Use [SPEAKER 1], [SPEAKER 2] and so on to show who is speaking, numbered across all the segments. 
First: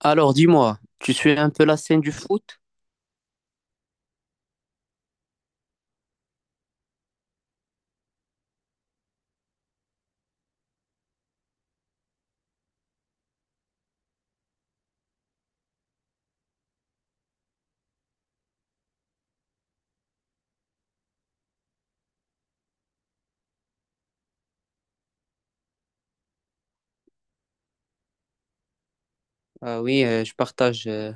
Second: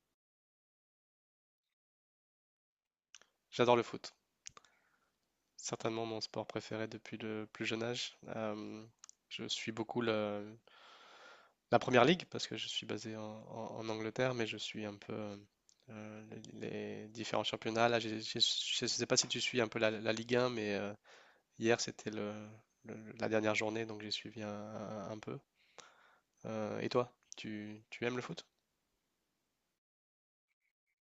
[SPEAKER 1] Alors, dis-moi, tu suis un peu la scène du foot?
[SPEAKER 2] J'adore le foot. Certainement mon sport préféré depuis le plus jeune âge. Je suis beaucoup la Première Ligue parce que je suis basé en Angleterre, mais je suis un peu euh, les différents championnats. Là, je ne sais pas si tu suis un peu la Ligue 1, mais hier c'était la dernière journée, donc j'ai suivi un peu. Et toi, tu aimes le foot?
[SPEAKER 1] Ah oui, je partage,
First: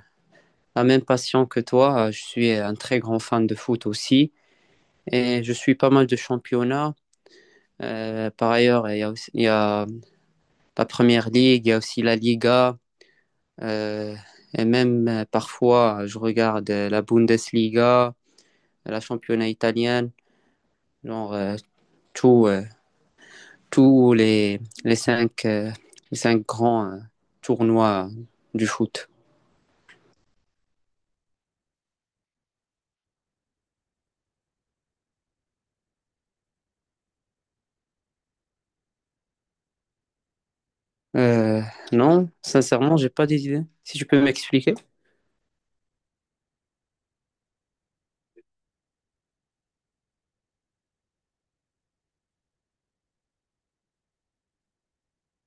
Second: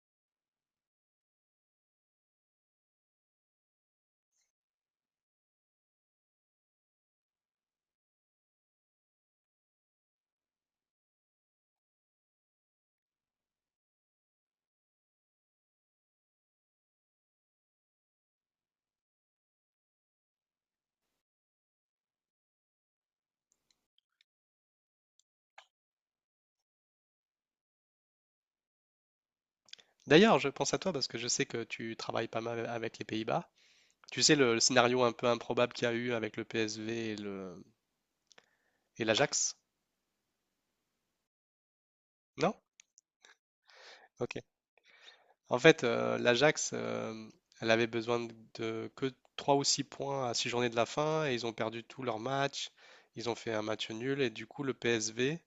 [SPEAKER 1] la même passion que toi. Je suis un très grand fan de foot aussi et je suis pas mal de championnats. Par ailleurs, il y a la Première Ligue, il y a aussi la Liga, euh, et même, parfois je regarde, la Bundesliga, la championnat italienne, genre, tout, euh, tous les cinq grands, tournois du foot.
[SPEAKER 2] D'ailleurs, je pense à toi parce que je sais que tu travailles pas mal avec les Pays-Bas. Tu sais, le scénario un peu improbable qu'il y a eu avec le PSV Et l'Ajax?
[SPEAKER 1] Euh, non,
[SPEAKER 2] Non?
[SPEAKER 1] sincèrement, j'ai pas d'idée. Si tu peux
[SPEAKER 2] Ok.
[SPEAKER 1] m'expliquer.
[SPEAKER 2] En fait, l'Ajax, elle avait besoin de que 3 ou 6 points à 6 journées de la fin et ils ont perdu tous leurs matchs. Ils ont fait un match nul et du coup, le PSV,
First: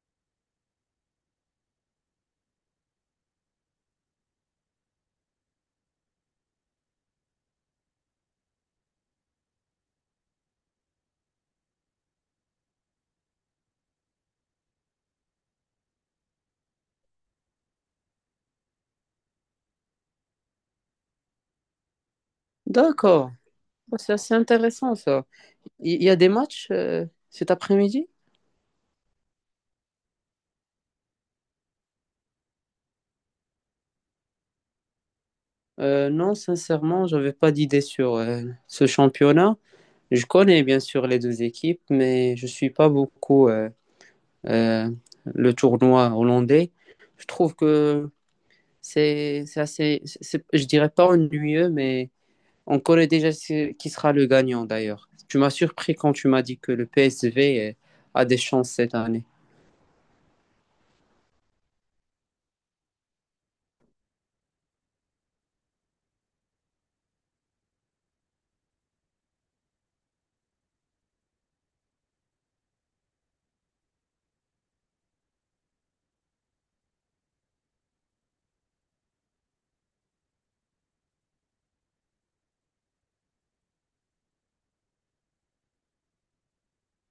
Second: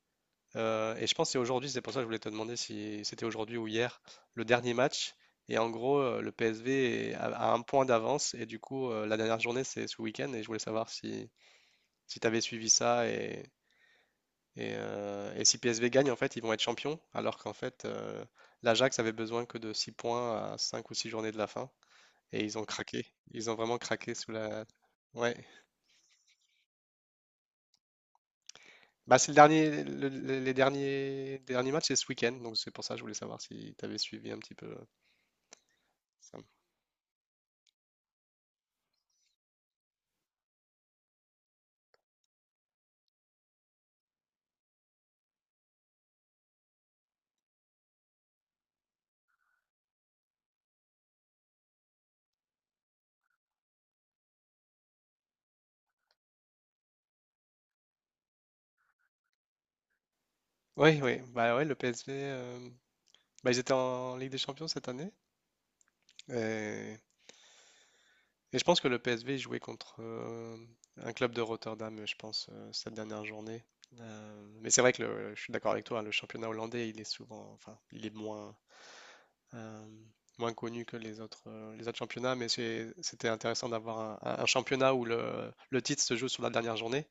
[SPEAKER 2] et je pense que c'est aujourd'hui, c'est pour ça que je voulais te demander si c'était aujourd'hui ou hier, le dernier match. Et en gros, le PSV a un point d'avance et du coup, la dernière journée, c'est ce week-end et je voulais savoir si tu avais suivi ça et si PSV gagne, en fait, ils vont être champions, alors qu'en fait, l'Ajax avait besoin que de 6 points à 5 ou 6 journées de la fin. Et ils ont craqué.
[SPEAKER 1] D'accord.
[SPEAKER 2] Ils ont vraiment
[SPEAKER 1] Oh, c'est
[SPEAKER 2] craqué sous
[SPEAKER 1] assez
[SPEAKER 2] la.
[SPEAKER 1] intéressant ça.
[SPEAKER 2] Ouais.
[SPEAKER 1] Il y a des matchs, cet après-midi?
[SPEAKER 2] Bah, c'est le dernier, le- les derniers matchs, c'est ce week-end. Donc c'est pour ça que je voulais savoir si tu avais suivi un petit peu
[SPEAKER 1] Non,
[SPEAKER 2] ça.
[SPEAKER 1] sincèrement, j'avais pas d'idée sur, ce championnat. Je connais bien sûr les deux équipes, mais je suis pas beaucoup, euh, le tournoi hollandais. Je trouve que c'est assez, je dirais pas ennuyeux, mais on connaît déjà qui sera le gagnant d'ailleurs. Tu m'as surpris quand tu m'as dit que le PSV, a des chances cette année.
[SPEAKER 2] Oui, oui. Bah ouais, le PSV, bah, ils étaient en Ligue des Champions cette année. Et Et je pense que le PSV jouait contre un club de Rotterdam, je pense, cette dernière journée. Mais c'est vrai que je suis d'accord avec toi, hein, le championnat hollandais, il est souvent, enfin, il est euh, moins connu que les autres championnats, mais c'était intéressant d'avoir un championnat où le titre se joue sur la dernière journée,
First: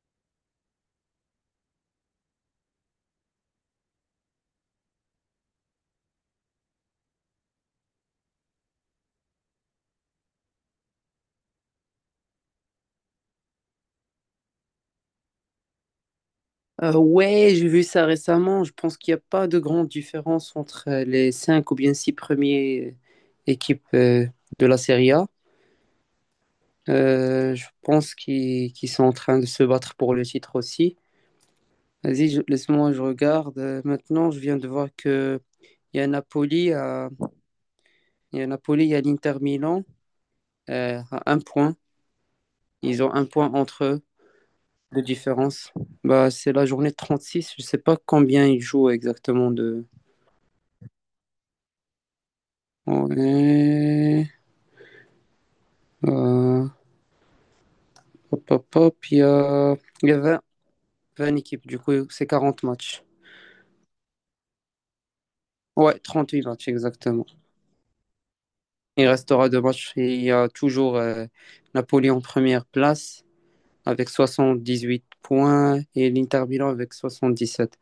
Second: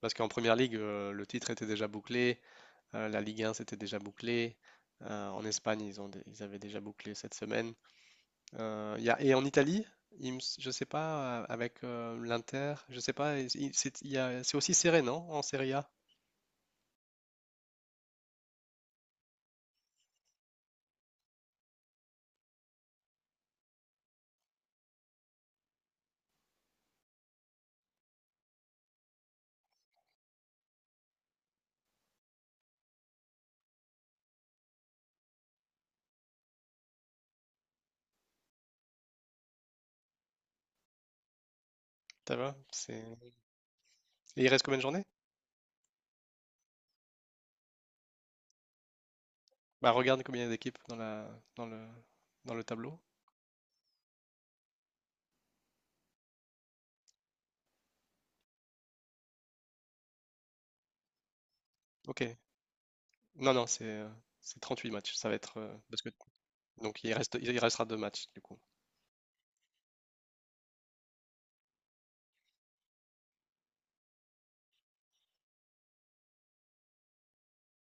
[SPEAKER 2] parce qu'en première ligue, le titre était déjà bouclé, la Ligue 1 c'était déjà bouclé, en Espagne, ils avaient déjà bouclé cette semaine. Et en Italie, je sais pas, avec l'Inter, je sais pas, il- c'est il y a- c'est aussi serré, non? En Serie A,
[SPEAKER 1] Ouais, j'ai vu ça récemment. Je pense qu'il n'y a pas de grande différence entre, les cinq ou bien six premières équipes, de la Serie A. Je pense qu'ils sont en train de se battre pour le titre aussi. Vas-y, laisse-moi, je regarde. Maintenant, je viens de voir que il y a Napoli, à- il y a Napoli, il y a l'Inter Milan, à un point.
[SPEAKER 2] ça va?
[SPEAKER 1] Ils
[SPEAKER 2] C'est.
[SPEAKER 1] ont un point entre eux
[SPEAKER 2] Et il reste combien de
[SPEAKER 1] de
[SPEAKER 2] journées?
[SPEAKER 1] différence. Bah, c'est la journée 36. Je sais pas combien il joue exactement de.
[SPEAKER 2] Bah regarde combien il y a d'équipes dans dans le, dans le tableau.
[SPEAKER 1] Ouais, euh, hop, hop, hop, il y a 20, 20 équipes, du coup,
[SPEAKER 2] Ok.
[SPEAKER 1] c'est 40 matchs.
[SPEAKER 2] Non, non, c'est c'est 38 matchs. Ça va être
[SPEAKER 1] Ouais,
[SPEAKER 2] parce que
[SPEAKER 1] 38 matchs
[SPEAKER 2] donc
[SPEAKER 1] exactement.
[SPEAKER 2] il restera deux matchs du coup.
[SPEAKER 1] Il restera deux matchs. Et il y a toujours, Napoli en première place avec 78 points, et l'Inter Milan avec 77.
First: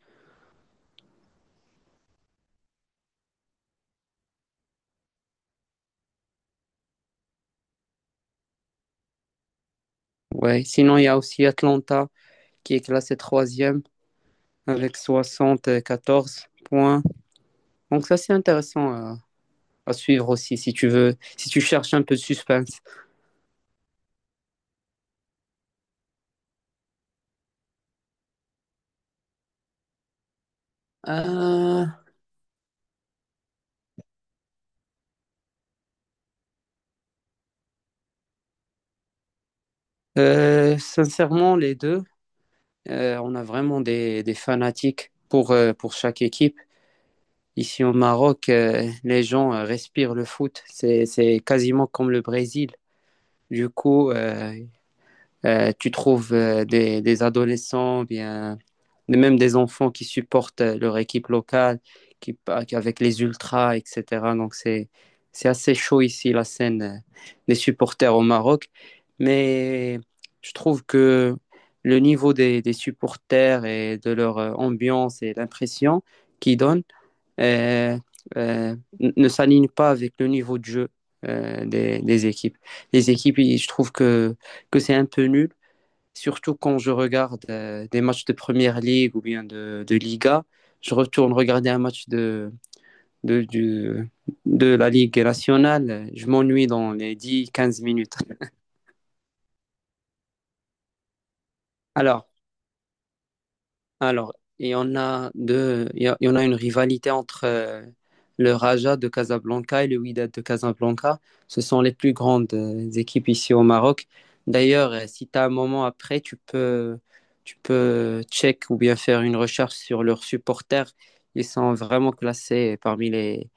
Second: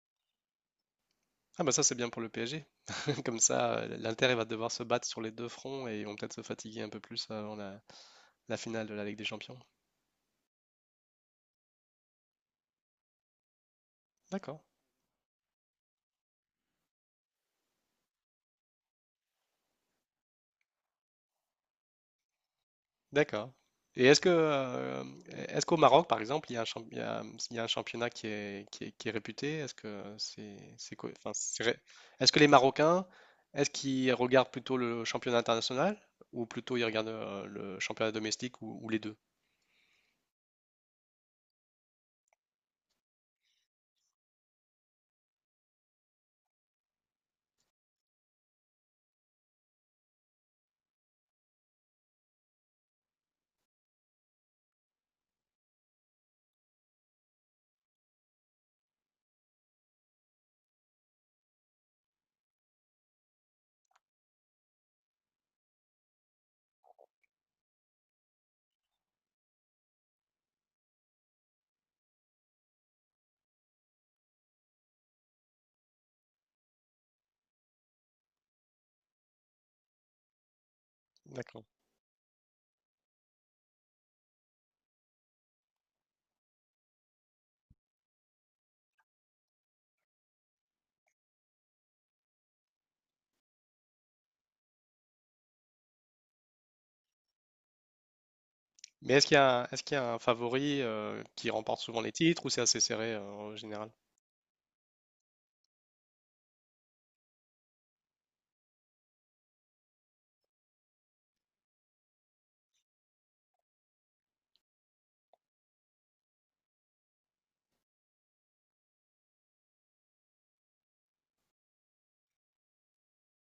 [SPEAKER 2] Ah bah ça c'est bien pour le PSG. Comme ça, l'Inter il va devoir se battre sur les deux fronts et ils vont peut-être se fatiguer un peu plus avant la finale de la Ligue des Champions.
[SPEAKER 1] Ouais, sinon, il y a aussi Atlanta qui est classé troisième
[SPEAKER 2] D'accord.
[SPEAKER 1] avec 74 points. Donc ça, c'est intéressant à, suivre aussi, si tu veux, si tu cherches un peu de suspense.
[SPEAKER 2] D'accord. Et est-ce que, euh, est-ce qu'au Maroc, par exemple, il y a un championnat qui est réputé? Est-ce que c'est quoi- enfin,
[SPEAKER 1] Euh,
[SPEAKER 2] est-ce que les Marocains, est-ce qu'ils regardent plutôt le championnat international ou plutôt ils regardent le championnat domestique ou les deux?
[SPEAKER 1] Sincèrement, les deux. On a vraiment des fanatiques pour chaque équipe. Ici au Maroc, les gens, respirent le foot. C'est quasiment comme le Brésil. Du coup, tu trouves, des adolescents, bien, même des enfants qui supportent, leur équipe locale, qui, avec les ultras, etc. Donc c'est assez chaud ici la scène, des supporters au Maroc. Mais je trouve que le niveau des, supporters et de leur, ambiance et l'impression qu'ils donnent, euh, ne s'aligne pas avec le niveau de jeu,
[SPEAKER 2] D'accord.
[SPEAKER 1] des équipes. Les équipes, je trouve que c'est un peu nul. Surtout quand je regarde, des matchs de Première Ligue ou bien de Liga, je retourne regarder un match de, du- de la Ligue nationale, je m'ennuie dans les 10, 15 minutes.
[SPEAKER 2] Mais est-ce qu'il y a, est-ce qu'il y a un favori qui remporte souvent les
[SPEAKER 1] Alors,
[SPEAKER 2] titres ou c'est assez serré en général?
[SPEAKER 1] Alors, il y en a deux, il y en a une rivalité entre, le Raja de Casablanca et le Wydad de Casablanca. Ce sont les plus grandes, équipes ici au Maroc. D'ailleurs, si tu as un moment après, tu peux check ou bien faire une recherche sur leurs supporters. Ils sont vraiment classés parmi les,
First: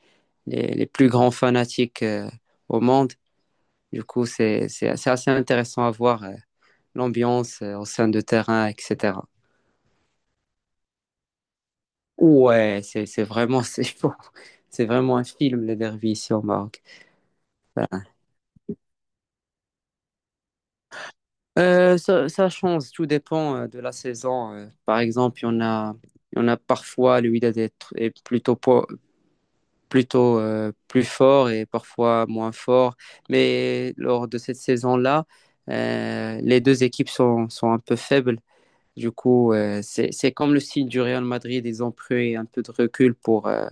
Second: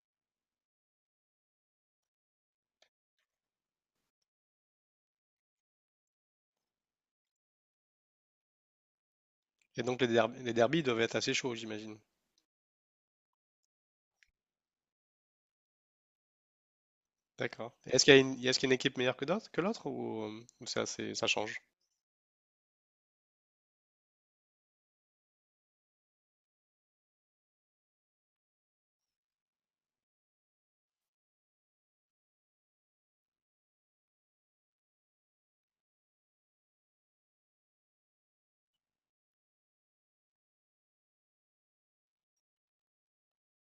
[SPEAKER 1] les, les plus grands fanatiques, au monde. Du coup, c'est assez intéressant à voir, l'ambiance, au sein de terrain, etc.
[SPEAKER 2] Et donc les derbies doivent être assez chauds, j'imagine.
[SPEAKER 1] Ouais, c'est vraiment, c'est fou. C'est vraiment un film les derbies ici au Maroc.
[SPEAKER 2] D'accord. Est-ce
[SPEAKER 1] Voilà.
[SPEAKER 2] qu'il y a est-ce qu'il y a une équipe meilleure que d'autres, que l'autre ou c'est ça change?
[SPEAKER 1] Ça change, tout dépend, de la saison. Par exemple, il y en a parfois le Wydad est, est plutôt, plutôt, plus fort et parfois moins fort, mais lors de cette saison-là, les deux équipes sont un peu faibles. Du coup, c'est comme le style du Real Madrid, ils ont pris un peu de recul pour, euh,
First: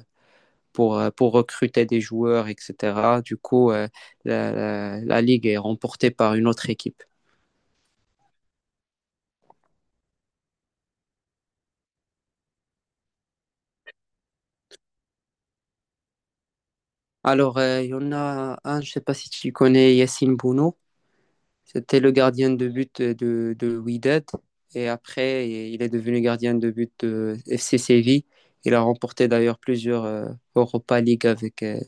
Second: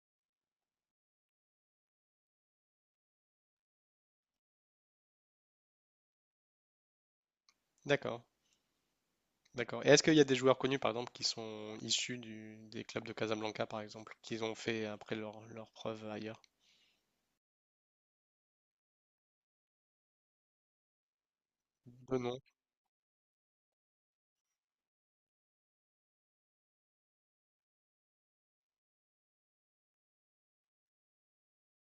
[SPEAKER 1] pour, euh, pour recruter des joueurs, etc. Du coup, ligue est remportée par une autre équipe.
[SPEAKER 2] D'accord. D'accord. Et est-ce qu'il y a des joueurs connus, par exemple, qui sont issus des clubs de Casablanca, par exemple, qu'ils ont fait après leur preuve ailleurs?
[SPEAKER 1] Alors, il y en a un, je ne sais pas si tu connais Yassine Bouno. C'était le
[SPEAKER 2] De nom.
[SPEAKER 1] gardien de but de Wydad. Et après, il est devenu gardien de but de FC Séville. Il a remporté d'ailleurs plusieurs, Europa League avec,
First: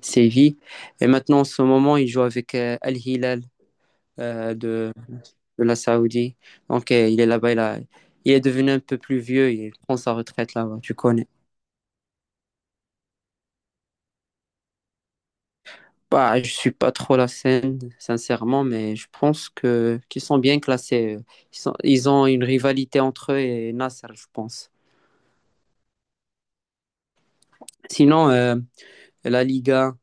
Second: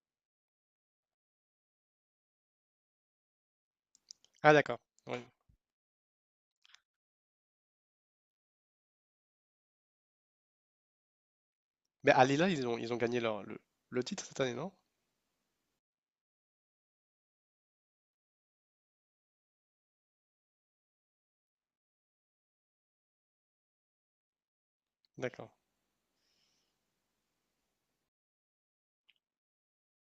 [SPEAKER 1] Séville. Et maintenant, en ce moment, il joue avec Al-Hilal
[SPEAKER 2] Ah, d'accord.
[SPEAKER 1] de
[SPEAKER 2] Oui.
[SPEAKER 1] de la Saoudie. Donc, il est là-bas, il est devenu un peu plus vieux, il prend sa retraite là-bas, tu connais.
[SPEAKER 2] Mais à Lila, ils ont gagné le titre cette année, non?
[SPEAKER 1] Bah, je suis pas trop la scène, sincèrement, mais je pense que qu'ils sont bien classés. Ils ont une rivalité entre eux et Nasser, je pense.
[SPEAKER 2] D'accord.
[SPEAKER 1] Sinon, la Liga,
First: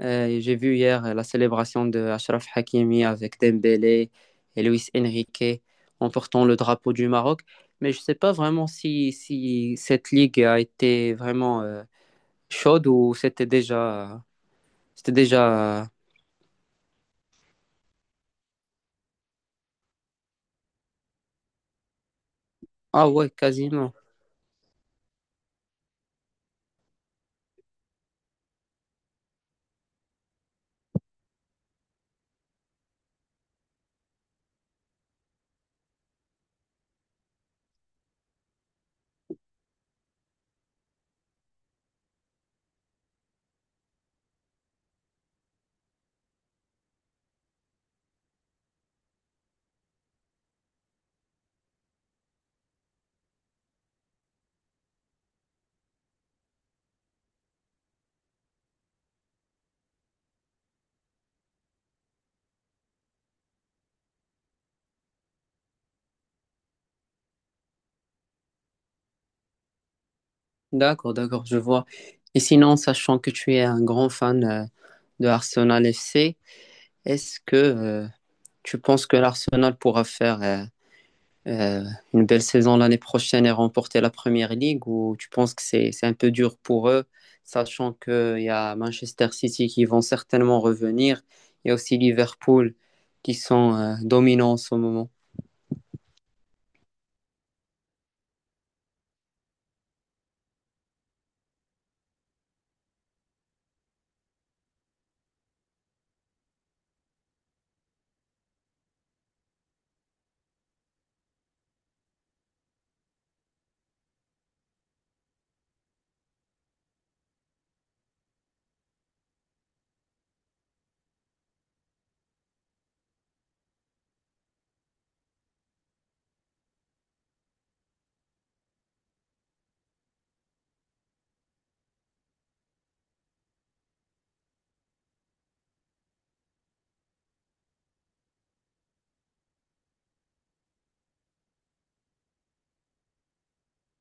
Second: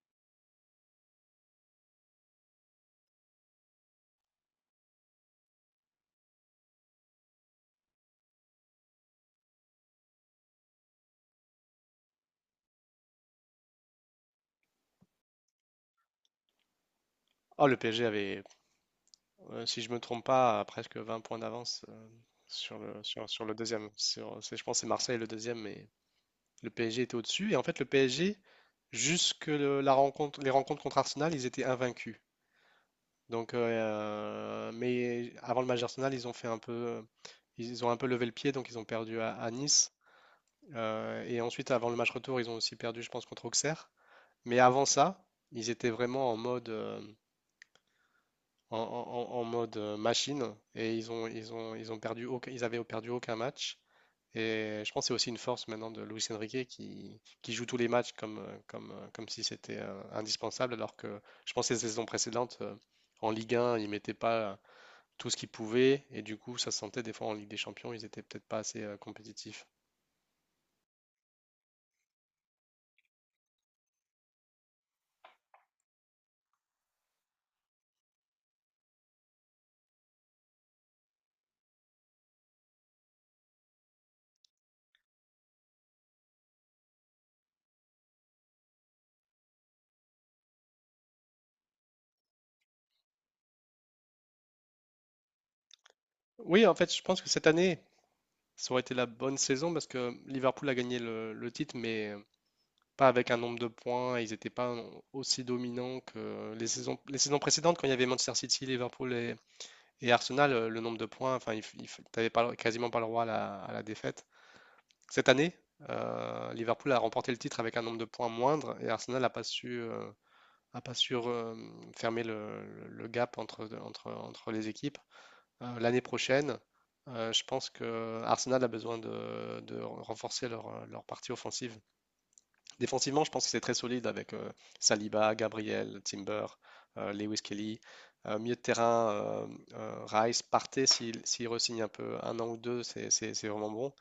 [SPEAKER 1] j'ai vu hier, la célébration de Achraf Hakimi avec Dembélé et Luis Enrique en portant le drapeau du Maroc. Mais je ne sais pas vraiment si cette ligue a été vraiment, chaude ou c'était déjà... C'était déjà...
[SPEAKER 2] Oh, le PSG avait, si je me trompe pas, à presque 20 points d'avance sur
[SPEAKER 1] Ah ouais,
[SPEAKER 2] sur le deuxième.
[SPEAKER 1] quasiment.
[SPEAKER 2] Je pense que c'est Marseille le deuxième, mais le PSG était au-dessus. Et en fait, le PSG, jusque le- la rencontre, les rencontres contre Arsenal, ils étaient invaincus. Donc, mais avant le match d'Arsenal, ils ont un peu levé le pied, donc ils ont perdu à Nice. Et ensuite, avant le match retour, ils ont aussi perdu, je pense, contre Auxerre. Mais avant ça, ils étaient vraiment en mode, en, en- en en mode machine, et ils avaient perdu aucun match. Et je pense que c'est aussi une force maintenant de Luis Enrique qui joue tous les matchs comme si c'était indispensable, alors que je pense que les saisons précédentes, en Ligue 1, il mettait pas tout ce qu'ils pouvaient. Et du coup, ça se sentait des fois en Ligue des Champions, ils étaient peut-être pas assez compétitifs.
[SPEAKER 1] D'accord, d'accord, je vois. Et sinon, sachant que tu es un grand fan, de Arsenal FC, est-ce que, tu penses que l'Arsenal pourra faire, euh, une belle saison l'année prochaine et remporter la Première Ligue ou tu penses que c'est un peu dur pour eux, sachant qu'il y a Manchester City qui vont certainement revenir, il y a aussi Liverpool qui sont, dominants en ce moment.
[SPEAKER 2] Oui, en fait, je pense que cette année, ça aurait été la bonne saison parce que Liverpool a gagné le titre, mais pas avec un nombre de points. Ils n'étaient pas aussi dominants que les saisons précédentes, quand il y avait Manchester City, Liverpool et Arsenal, le nombre de points, enfin, il t'avais pas, quasiment pas le droit à la défaite. Cette année, Liverpool a remporté le titre avec un nombre de points moindre et Arsenal n'a pas su à pas sûr fermer gap entre les équipes. L'année prochaine, je pense que Arsenal a besoin de renforcer leur partie offensive. Défensivement, je pense que c'est très solide avec Saliba, Gabriel, Timber, Lewis Kelly. Milieu de terrain, Rice, Partey, s'il re-signe un peu un an ou deux, c'est vraiment bon.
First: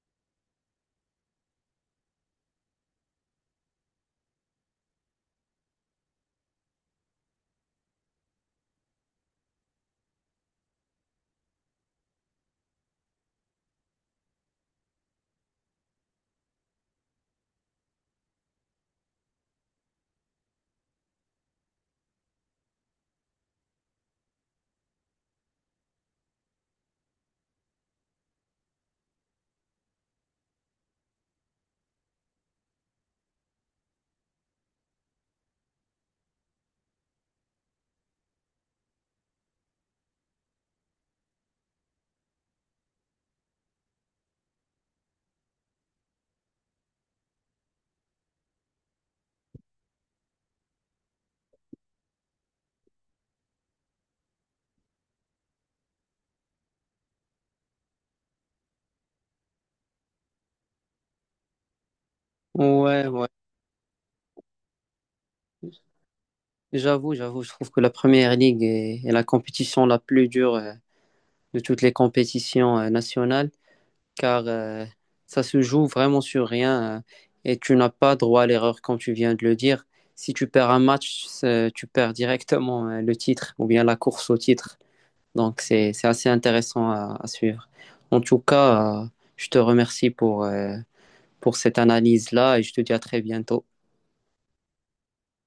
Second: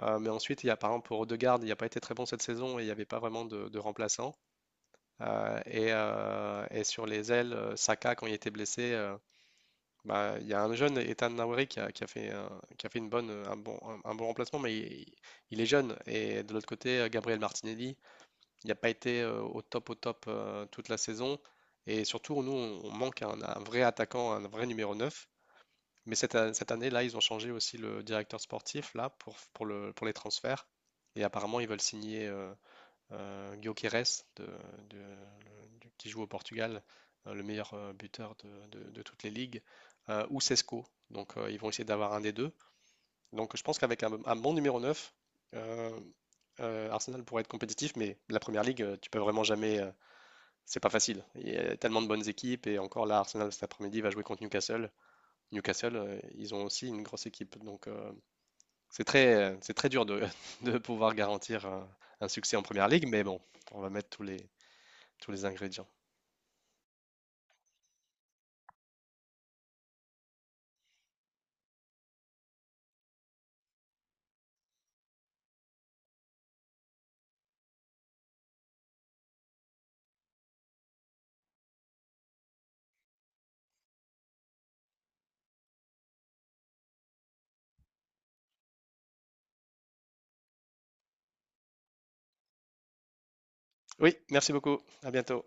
[SPEAKER 2] Mais ensuite, il y a par exemple pour Odegaard, il n'a pas été très bon cette saison et il n'y avait pas vraiment de remplaçant. Et sur les ailes, Saka, quand il était blessé, bah, il y a un jeune, Ethan Nwauri, qui a fait, un bon remplacement, mais il est jeune. Et de l'autre côté, Gabriel Martinelli, il n'a pas été au top toute la saison. Et surtout, nous, on manque un vrai attaquant, un vrai numéro 9. Mais cette année-là, ils ont changé aussi le directeur sportif là, pour les transferts. Et apparemment, ils veulent signer Guioqueres qui joue au Portugal, le meilleur buteur de toutes les ligues, ou Sesco. Donc ils vont essayer d'avoir un des deux. Donc je pense qu'avec un bon numéro 9, euh, Arsenal pourrait être compétitif, mais la première ligue, tu peux vraiment jamais. C'est pas facile. Il y a tellement de bonnes équipes, et encore là, Arsenal cet après-midi va jouer contre Newcastle. Newcastle, ils ont aussi une grosse équipe. Donc c'est très dur de pouvoir garantir un succès en première ligue,
[SPEAKER 1] Ouais,
[SPEAKER 2] mais
[SPEAKER 1] ouais.
[SPEAKER 2] bon, on va mettre tous les ingrédients.
[SPEAKER 1] J'avoue, j'avoue, je trouve que la première ligue est la compétition la plus dure, de toutes les compétitions, nationales, car, ça se joue vraiment sur rien, et tu n'as pas droit à l'erreur comme tu viens de le dire. Si tu perds un match, tu perds directement, le titre ou bien la course au titre. Donc c'est assez intéressant à, suivre. En tout cas, je te remercie pour, cette analyse-là et je te dis à très bientôt.
[SPEAKER 2] Oui, merci beaucoup. À bientôt.